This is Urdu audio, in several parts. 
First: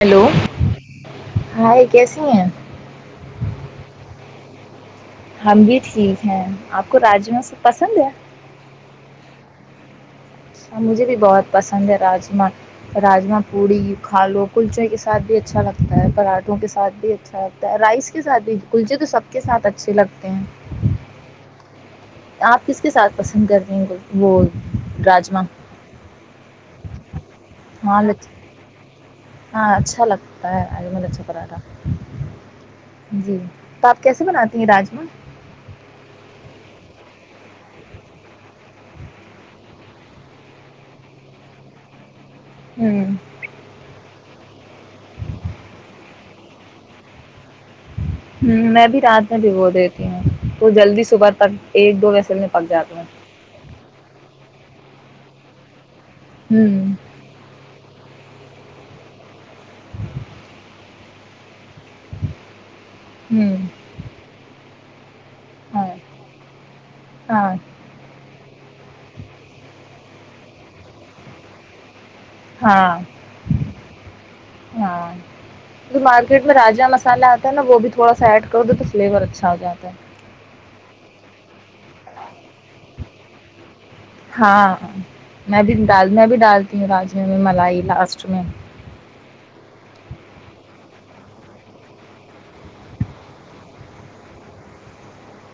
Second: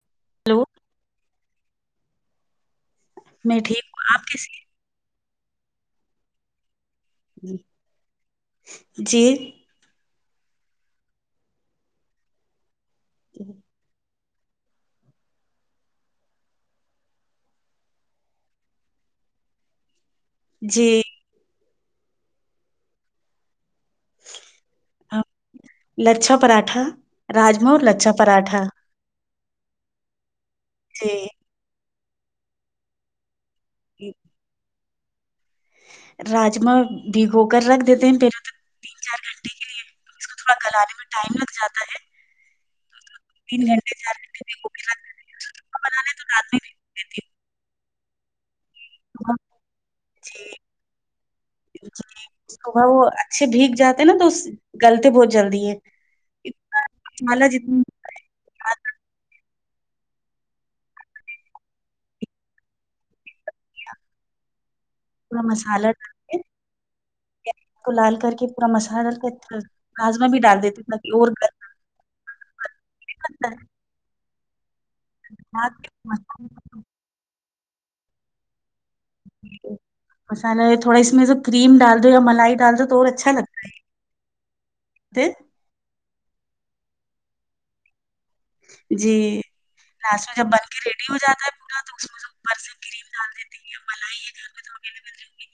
ہیلو ہلو ہ کیسیے ہیں میں ٹھیک ہوں آپ کیسی ہم بھی ٹھیک ہیں آپ کو راجم س پسند ہے جی اچھا مجھے بھی بہت پسند ہے راجما راجما پوڑی کھا لو کلچے کے ساتھ بھی اچھا لگتا ہے پراھوں کے ساتھ بھی اچھا لگتا ہے رائس کے ساتھ بھی کلچے تو سب کے ساتھ اچھے لگتے ہیں جی آپ کس کے ساتھ پسند کرتے ہیں کل- وہ راجما لچھا پاٹھا راجما ہاں لچھا لچ پراٹھا ہاں اچھا لگتا ت آ مج جی اچھا کرا رہ تھا جی تو آپ کیسے بناتی ہیں رج و [inaudible] راجما بھگو کر رکھ دیتے ہیں پہلے تو تین چار گھنٹے کے لیے اس کو تھوڑا گلانے میں ٹائم لگ جاتا ہے ہوں تین گھنٹے چار گھنٹے [unintelligible] بنانے تو رات [unintelligible] ہوں میں [unintelligible] ابھی رات ہوں میں صبح۔ بھیگو دیتی ہوں جی تو جلدی صبح تک ایک دو جی ویسل میں پک صبح جاتا ہوں [unintelligible] غلط بہت جلدی ہے [unintelligible] انا مل جنا [unintelligible] ہوں [inaudible] پورا ہاں مسالہ ڈال کے ہاں اس کو لال کر کے [unintelligible] پورا مسالہ ڈال کے راجمہ بھی ڈال دیتے ا کہ اور گر [unintelligible] ہاں [unintelligible] ہاں مارکیٹ میں راجا مسالا [unintelligible] ا وہ بھی تھوڑا سا ایڈ کر دو تو [unintelligible] ہو جاتا ہے مسل تھوڑا اس م [unintelligible] کریم ڈال دو یا ملائی ڈال دو تو اور اچھا لگتا ہے [unintelligible] ہاں میں بھی ڈال میں بھی ڈالتی ہوں راج [unintelligible] مل لاسٹ میں [unintelligible] جی لاشو جب بن کے ریڈی ہو جاتا ہے پورا تو اس میں سے اوپر سے کریم ڈال دیتے ہیں ملائی ہے گھر میں تو اویلیبلگی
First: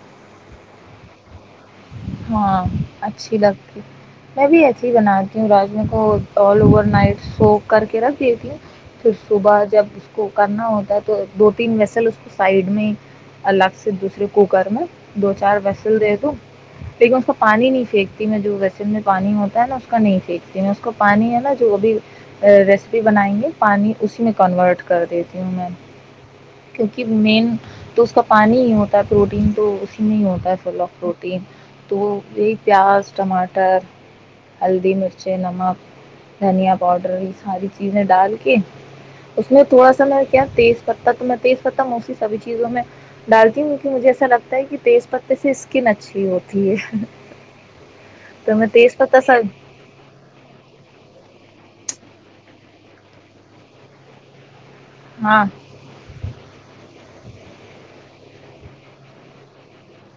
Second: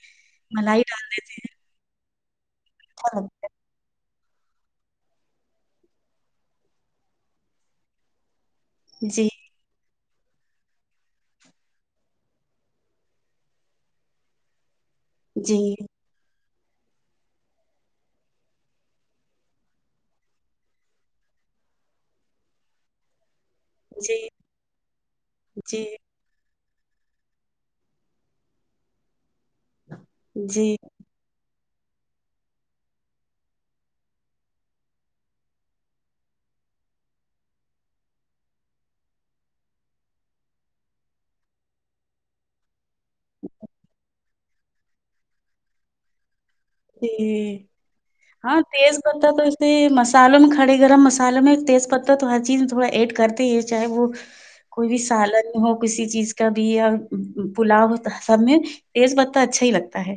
ملائی ڈال دیتے ہیں [unintelligible] ہاں [inaudible] اچھا اچھی لگتا لگتی [unintelligible] میں بھی ایسیھی ہی بناتی ہوں راجم کو آل اوور نائٹ سو کر کے رکھ دیتی ہوں [unintelligible] ہے پھر جی صبح جب [unintelligible] کو کرنا ہوتا ہے تو دو تین ویسل اس کو سائڈ میں الگ سے دوسرے کوکر میں [unintelligible] دو جی چار بسل دے تو لیکن اس کا پانی نہیں پھینکتی میں جو ویسے میں پانی ہوتا ہے نا اس کا نہیں پھینکتی میں اس کو پانی ہے نا جو ابھی ریسیپی بنائیں گی پانی جی اسی میں کنورٹ کر دیتی ہوں میں جی کیونکہ مین تو اس کا پانی ہی ہوتا ہے پروٹین تو اسی میں ہی ہوتا ہے جی سلہ فروٹی تو یہ پیاز ٹماٹر ہلدی مرچے نمک دھنیا پاؤڈر یہ ساری چیزیں ڈال کے اس میں تھوڑا سا میں کیا تیز پہ تو میں تیز پتہ موسی سبھی چیزوں میں ڈالتی ہوں کیکہ مجھے ایسا لگتا ہے کہ تیز پتے سے اسکن اچھی ہوتی ہے ج تو ہاں میں تیز پتہ سب تو ایسے مسالوں میں کھڑے گرم مسالوں میں تیز پہ ہو تو ہر چیز تھوڑا ایڈ کرتے ہیں چاہے وہ کوئی بھی سال ہاں نہیں ہو کسی چیز کا بھی پلاؤ ہوتا سب میں تیز بتا اچھا ہی لگتا ہے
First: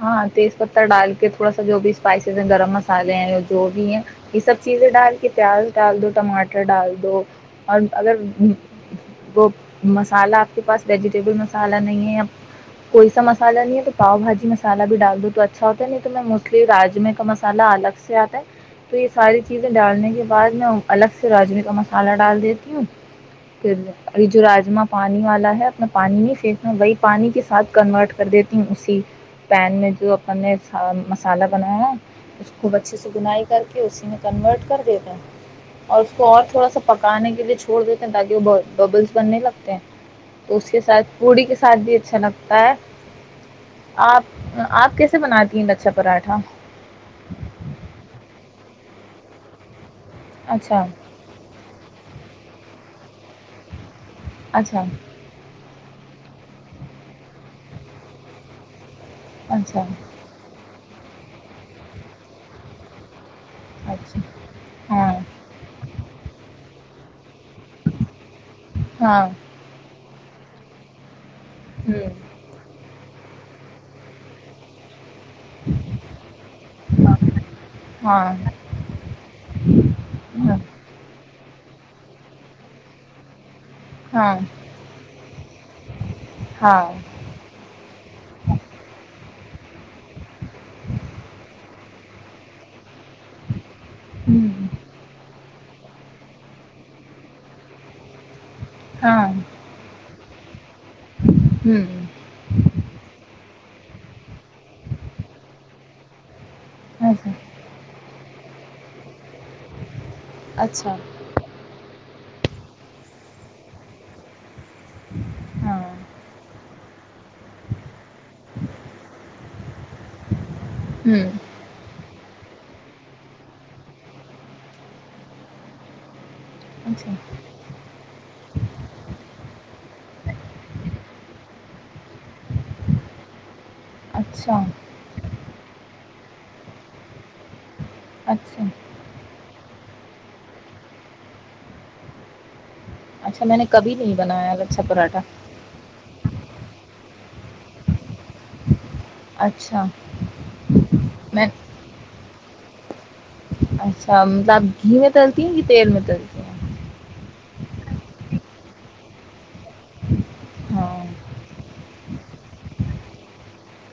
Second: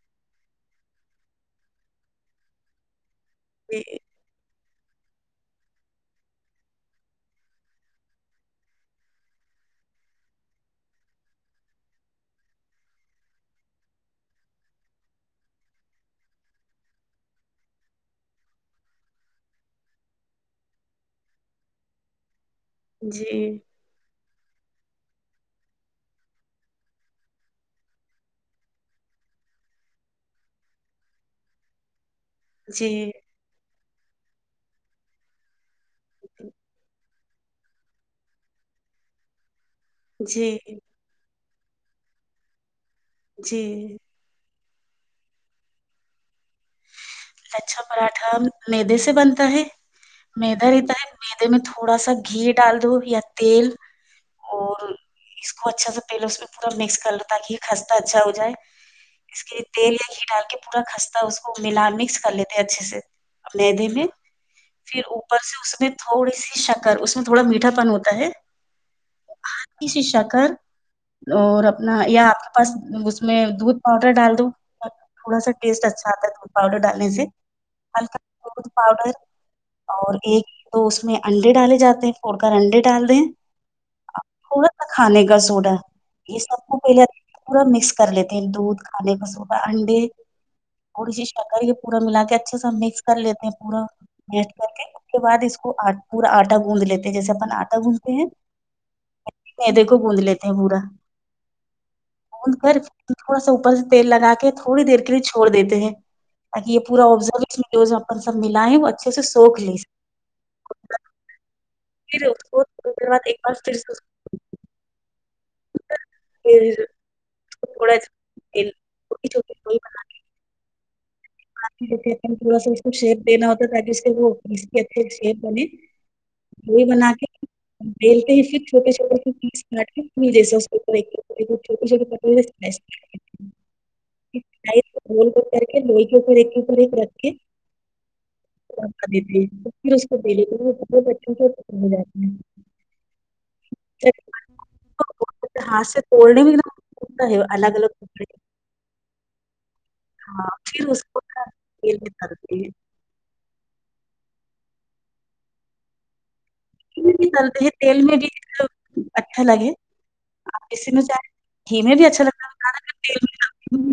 ہاں تیز پتہ ڈال کے تھوڑا سا جو بھی اسپائسیز ہے گرم مسالے جو بھی ہیں یہ سب چیزیں ڈال کے پیاز ڈال دو ٹماٹر ڈال دو اور اگر وہ مسالہ آپ کے پاس ویجیٹیبل مسالحہ نہیں ہے یا کوئی سا مسالحہ نہیں ہے تو پاؤ بھاجی مسال مسالحہ بھی ڈال دو تو اچھا ہوتا ہے نہیں تو میں موسٹلی راجمے کا مسالہ الگ سے آتا ہے تو یہ ساری چیزیں ڈالنے کے بعد میں الگ سے راجے کا مسالحہ ڈال دی ہ کیوں جی جی پ ل اور یہ جو راجما پانی والا ہے اپنا پانی نہیں پھینکنا وہی پانی کے ساتھ کنورٹ کر دیتی ہوں اسی پین میں جو اپ نے مسالہ بنایا اس خوب اچھے سے جی گنائی کر [inaudible] کہ اسی میں کنورٹ کر دیتاوں اور اس کو اور تھوڑا سا پکانے کے لیے چھوڑ دیتے ہیں تاکہ وہ ببلس بننے لگتے ہیں تو جی اس کے ساتھ پوڑی کے ساتھ سادھ بھی اچھا لگتا ہے جی آپ آپ کیسے بناتی ہیں لچھا پراٹھا لچھا پراٹھا مدے سے بنتا ہے مدا اچھا رہتا ہے مدے میں تھوڑا سا گھی ڈال دووں یا تل اچھا [inaudible] اچھا سے پہلے اس میں پورا مکس کر لو تاکہ یہ خستہ اچھا ہو جائے اس کے لیے اچھا تیل یا ک ڈال کے پورا خستہ اس کو ملا مکس چ لیتے اچھے سے مدے میں اچھا ہاں پھر اوپر سے اس میں تھوڑی سی شک کر اس تھوڑا میٹھا پان ہوتا ہے ہاں کی شش اک اور اپنا یا ہاں آپ کے پاس اس میں دودھ پاؤڈر ڈال دو تھوڑا ٹ اچھاتا ہے دودول پؤر ڈا ہلکا ہاں دودھ پاؤڈر اور ایک ہاں دو اس میں انڈے ڈالے جاتے ہیں پھڑ کر انڈے ڈال دیں ہاں تھوڑا سا کھانے کا سوڈا یہ سب کو پہلے پورا مکس کر لیتے ہیں دودھ کھانے کا سوڈا ہڈے اورڑی سی شٹکار کے پورا ملا کے اچھا سس کر لیتے ہیں پورا ویٹ ہاں کر کے اس کے بعد اس کو پورا آٹا گوندھ لیتے ہیں جیسے اپن آٹا گوھتے ہیں ہاں دے کو بوند ل ا بورا ہوں ا کر تھوڑا سا اپر تیل لگا کے تھوڑی دیر کے لیے چھوڑ دیتے ہیں ب یہ پورا ایسا آبزرو مڈو اپ سب ملایں وہ اچھے سے سوکھ لے سک اچھا پھر اس کوڑ دیر بعد ایک بار پھر س ہاں جز [inaudible] چ [inaudible] ہوں تھوڑا سا اس کو شیپ دینا ہوتا تاکہ اس کے بھی اچھے شیپ بنے وہی اچھا بنا کے بیلتے ہی پھر چھوٹے چھوٹے جیس چھوٹیے چھوٹیے اچھا ب [inaudible] ج کے ل کر کر کے اچھا ج جی پ اس کو د کےچے سے جات اچھا میں نے کبھی نہیں بنایا لچھا پراٹھا پھر ہاتھ سے توڑنے میں اتنا ہے الگ الگ ک اچھا ہاں پھر کو میں ج اچھا مطلبپ گھی میں تلتی ہیں کہ تیل میں تلتی ہیں تیل میں بھی اچھا لگے اس ہاں میںاہ گھی میں بھی اچھا لگتای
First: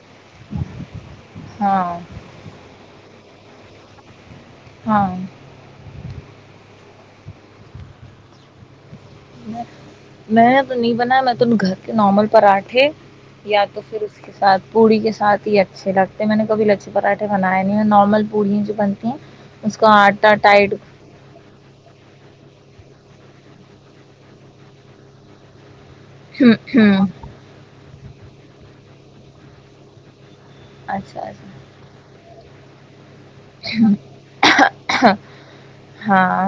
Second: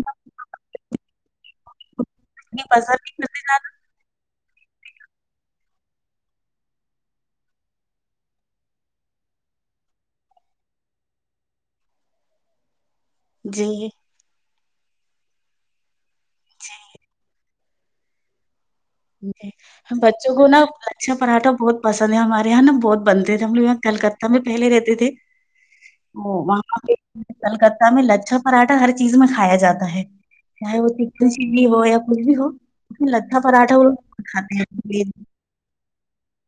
ہاں اتنی پسند نہیں کرتے جدا [inaudible] ہاں میں میں تو نہیں بنایا میں تو گھر کے نارمل پراٹھے یا تو جی پھر اس کے ساتھ پوڑی کے ساتھ ہی اچھے لگتے م میں نے کب لکچی پتار تھہ بنائے پڑ ج بچوں کو نا لچھا پراٹھا بہت پسند ہے ہمارے یہ بہت بنتے تھے ہم لوگ یہاں کلکتہ میں پہلے رہتے تھے ا وہاں پہ کلکتہ میں لچھ پراٹھا ہر چیز میں کھایا جاتا ہے چاہے وہ اچھا چکن اچھا چلی ہو یا کچھ بھی ہو پ لتا ہاں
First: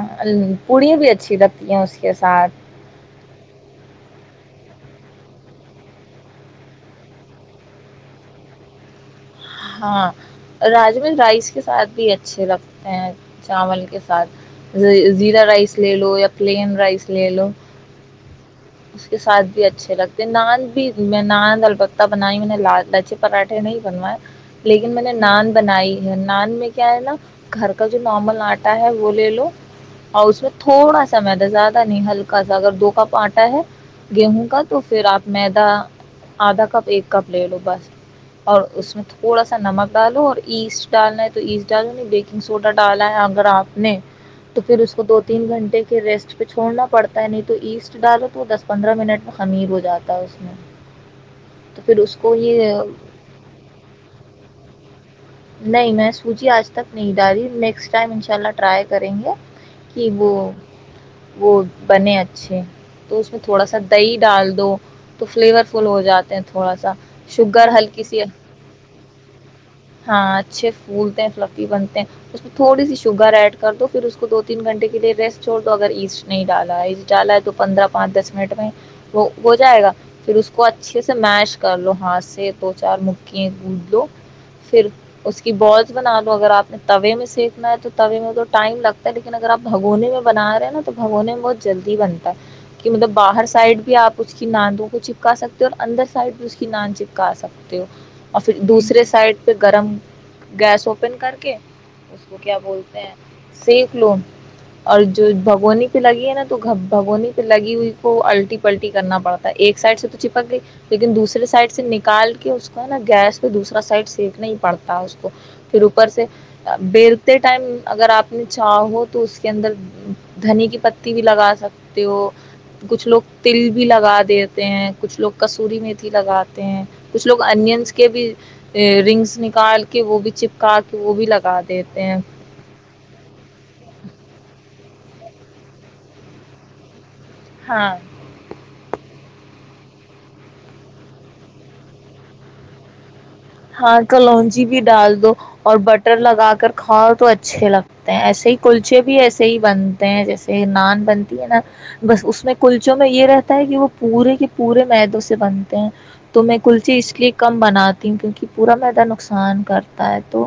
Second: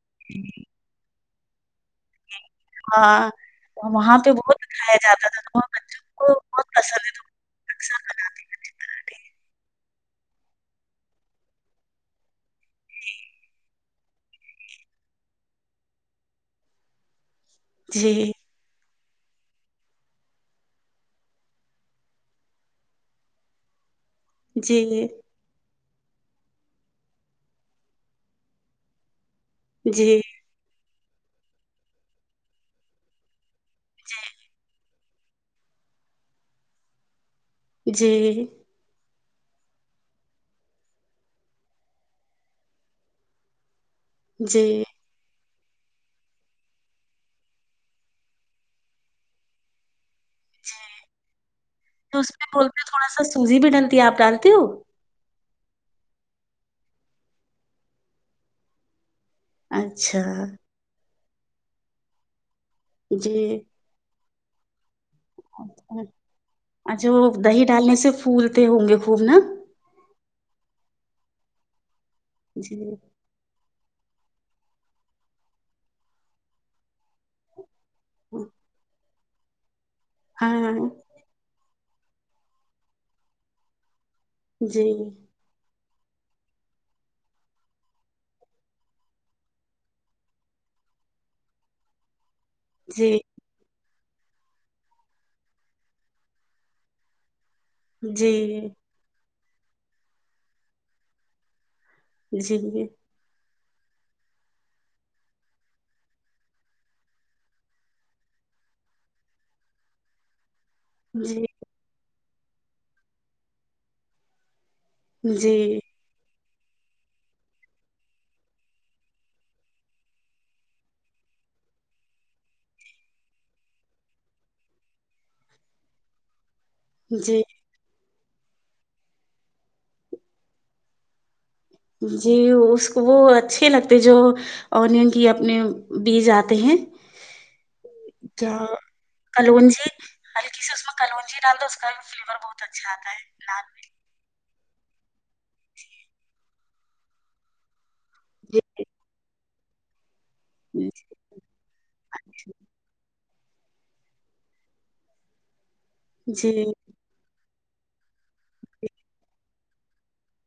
پڑی بھی اچھی تھا یا کے ساتھ اور وہاں پہ بہت دکھایا جاتا تھا تو وہ بچوں کو بہت پسند ہے تو اکثر بناتے پراھے ہاں راجم رائس کے ساتھ بھی اچھے لگتے ا چاول کے ساتھ زیرہ رائس لے لو یا پلین رائس لے لو جی اس کے ساتھ بھی اچھے لگتے نان بھی میں نان ال پہ بنائی میں نے لا لاچی پراٹھے نہیں بنوائے لیکن میں جی نے نان بنائی یا نان میں کیا ہے نا گھر کا جو نارمل آٹا ہے وہ لے لو جی اور اس میں تھوڑا سا سمے تو زیادہ نہیں ہلکا س اگر دو کا پارٹ ا [unintelligible] گیہوں کا تو پھر آپ میدا آدھا کپ ایک کپ لے لو بس جی اور اس میں تھوڑا سا نمک ڈالو اور ایسٹ ڈالنا ہے تو ایسٹ ڈالو نہیں بیکنگ سوڈا ڈالا ہے اگر آپ نے تو جی پھر اس کو دو تین گھنٹے کے ریسٹ پہ چھڑنا پڑتا ہے نہیں تو ایسٹ ڈال وہ دس پندرہ منٹ میں خمیر ہو جاتے جی اس کو میں یہ بولتے تھوڑا سا سوزی بھی ڈنتی ہے آپ ڈانتی ہو نہیں میں سوچی آج تک نہیں ڈال رہی نیکسٹ ٹائم انشاء اللہ ٹرائی کریں گے کہ اچھا وہ [unintelligible] وہ بنے اچھے تو اس میں تھوڑا سا دہی ڈال دو تو فلیور فل ہو اچ جاتے ہیں تھوڑا سا اچھا وہ دہی شوگر ڈالنے ہلکی سے سی پھولتے ہوں گے خوب نا ہاں اچھے پھولتے ہیں فلفی بنتے ہیں اس تھوڑی جی سی شوگر ایڈ کر دو اس کو دو تین گھنٹے کے لیے ریس چھڑ دو اگر ایسٹ نہیں ڈالا ہے ایسٹ ڈالا تو پندرہ پانچ دس منٹ میں وہ ہو جائے گا پھر اس کو ہاں اچھے سے میش کر لو ہاتھ سے دو چار مکھی گد لو جی پھر اس کی بہت بنا لو اگر آپ نے توے میں سینیکنا ہے توے میں تو ٹائم لگتا ہے لیکن اگر آپ بھگونے میں بنا رہے نا تو بگونے میں بہت جلدی بن کہ مطلب جی باہر سائڈ بھی آپ اس کی ناندوں کو چپکا سکتے ہو اور اندر سائڈ بھی اس کی ناند چپکا سکتے جی اور پھر دوسرے سائڈ پہ گرم گیس اوپن کر کے اس کو جی کیا بولتے ہیں سییک لو اور جو بھگونی پہ لگی ہے نا تو بھگونی پہ لگی ہوئی کو الٹی پلٹی کرنا پڑتا ہے ایک سائڈ سے تو چپک گئی لیکن جی دوسرے سائڈ سے ن نکال کے اس کو ہے نا گیس پہ دوسرا سائڈ سی نہیں [inaudible] پڑتا ہے اس کو جی پھر اوپر سے بییرتے ٹائم اگر آپ نے چاہو تو اس کے اندر دھنی کی پتی بھی لگا سکتے ہو کچھ لوگ تل بھی لگا دیتے ہیں کچھ لوگ کسور میںیتھی لگات ہیں کچھ لوگ جی اننس کے بھی ا رنگس [unintelligible] نکال کے وہ بھی چپکا کے وہ بھی لگا د جی اس کو وہ اچھی لگتے جو اورونین کی اپنے بیج آتے ہیں ہاں ج [inaudible] کلونجی ہلکی سے اس میں کلونجی ڈال دو اس کا بھی فلیور بہت اچھا آتا ہے نان ہاں کلو بھی ڈال دو اور بٹر لگا کر کھاؤ تو اچھے لگتے ایسے ہی جی کلچے بھی ایسے ی ہی بنتے ہیں جیسے پ نان بنتی ہے نا بس اس میں کلچوں میں یہ رہ کہ وہ پورے کے پورے میدوں سے بن ہیں جی تو میں جی کلسیی اس لیے کم بناتی ہ کیونکہ کہ پورا میدہ نقصان کرتا ہے تو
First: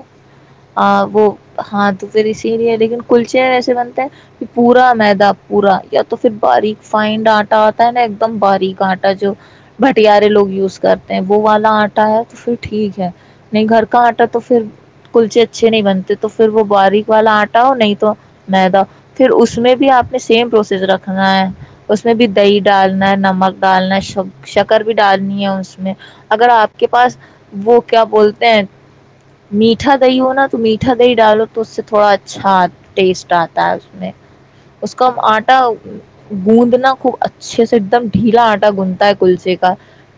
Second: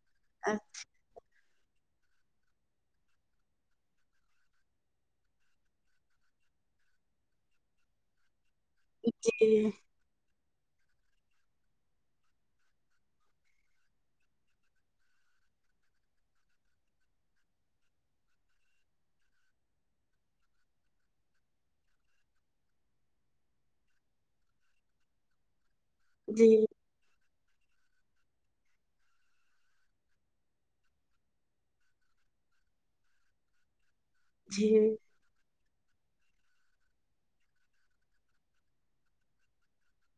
آ وہ ہاں تو پھر اسی لیے لیکن کلچے ایسے بنتے ہیں کہ پورا میدا پورا یا تو پھر باریک فائنڈ آٹا آتا ہے نا ایک دم باریک کٹا جو بھٹیارے لوگ وز کرتے ہیں وہ والا آٹا ہے تو پھر ٹھیک ہے نہیں گھر کا آٹا تو پھر کلچے اچھے نہیں بنتے تو پھر وہ باریک والا آٹا ہو نہیں تو مدہ پھر اس میں بھی آپ نے سیم پروسیس رکھنا ہے اس میں بھی دہی ڈالنا ہے نمک ڈالنا ہے شکر بھی ڈالنی ہے اس میں جی جی اگر آپ کے پاس وہ کیا بولتے ہیں میٹھا دہی ہو نا تو میٹھا دہی ڈالو تو اس سے تھوڑا اچھا ٹیسٹ آتا ہے جی اس کو ہم آٹ ا گوندنا خوب اچھے سے ایک دم ڈھیلا آٹا گوندھتا ہے کل سےے کا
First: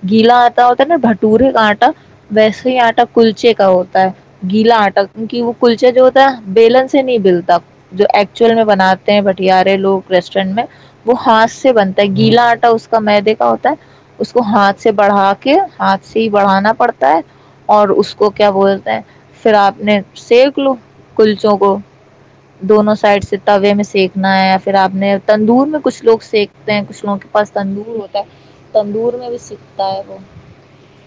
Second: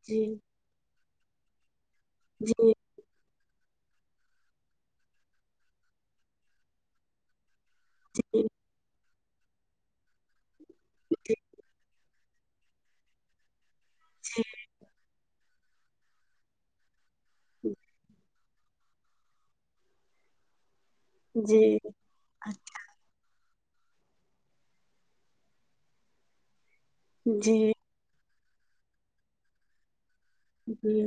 جی جی گیلا آتا ہوتا ن ب ٹور آٹا ویسے ہی آٹا کلچے کا ہو ہوتا ہے گیلا آٹا کیونکہ وہ کلچے جو ہوتا ہے بیلن سے نہیں بلتا جو ایکچوئل میں بناات بٹارے لوگ ریسٹورینٹ میں وہ ہاتھ سے بنتا ہے گیلا آٹا اس کا مدے کا ہوتا ہے اس کو ہاتھ سے بڑھا کے ہاتھ سے ہی بڑھانا پڑتا ہے اور اس کو کیا بولتا ہے پھر آپ نے سک لو جی جی کلچوں کو جی دونوں سائڈ سے تو ابھی ہمیں سیکھنا ہے پھر اپ نے تندور میں کچھ لوگ سیک میں کچھ لوگوں کے پاس تھا جی نور ہوتا ہے تندور میں بھی سکتا ہے وہ جی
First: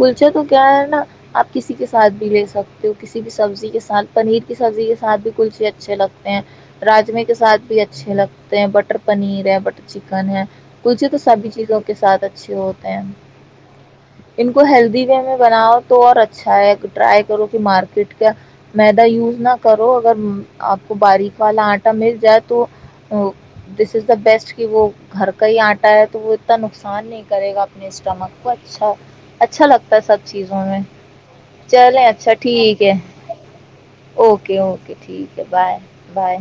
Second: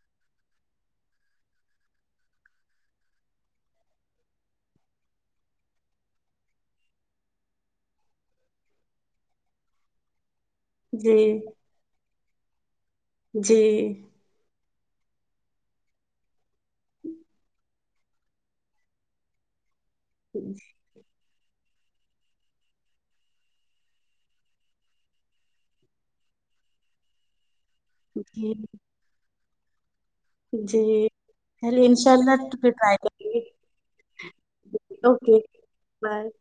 گلچا تو کیا ہے نا اپ کسی کے ساتھ بھی لے سکتے ہو کسی بھی سبزی کے ساتھ پنیر کی سبزی کے ساتھ بھی کوئی سے اچھے لگتے ہیں راجمی کے ساتھ بھی اچھے لگتے ہیں بٹر پنیر ہے بٹر چکن ہے مجھے تو سبھی چیزوں کے ساتھ اچ اچھے ہوتے ہیں جی ان کو ہیلدی وے میں بناؤ تو اور اچھا ہے ٹرائی کرو کہ مارکیٹ کا میدا یوز نہ اگر اپ کو باریک والا مل جائے تو دس از بیسٹ کہ وہ گھر کا ہی اٹا ہے تو وہ اتنا نقصان نہیں کرے گا یہ سٹمک کو جی اچھا ہے اچھا لگتا سب چیزوں جی میں جی چلیے چلیں انشاء اچھا اللہ پھر ٹھیک ہے ٹرائی کریں گے اوکے اوکے ٹھیک ہے بائے بائے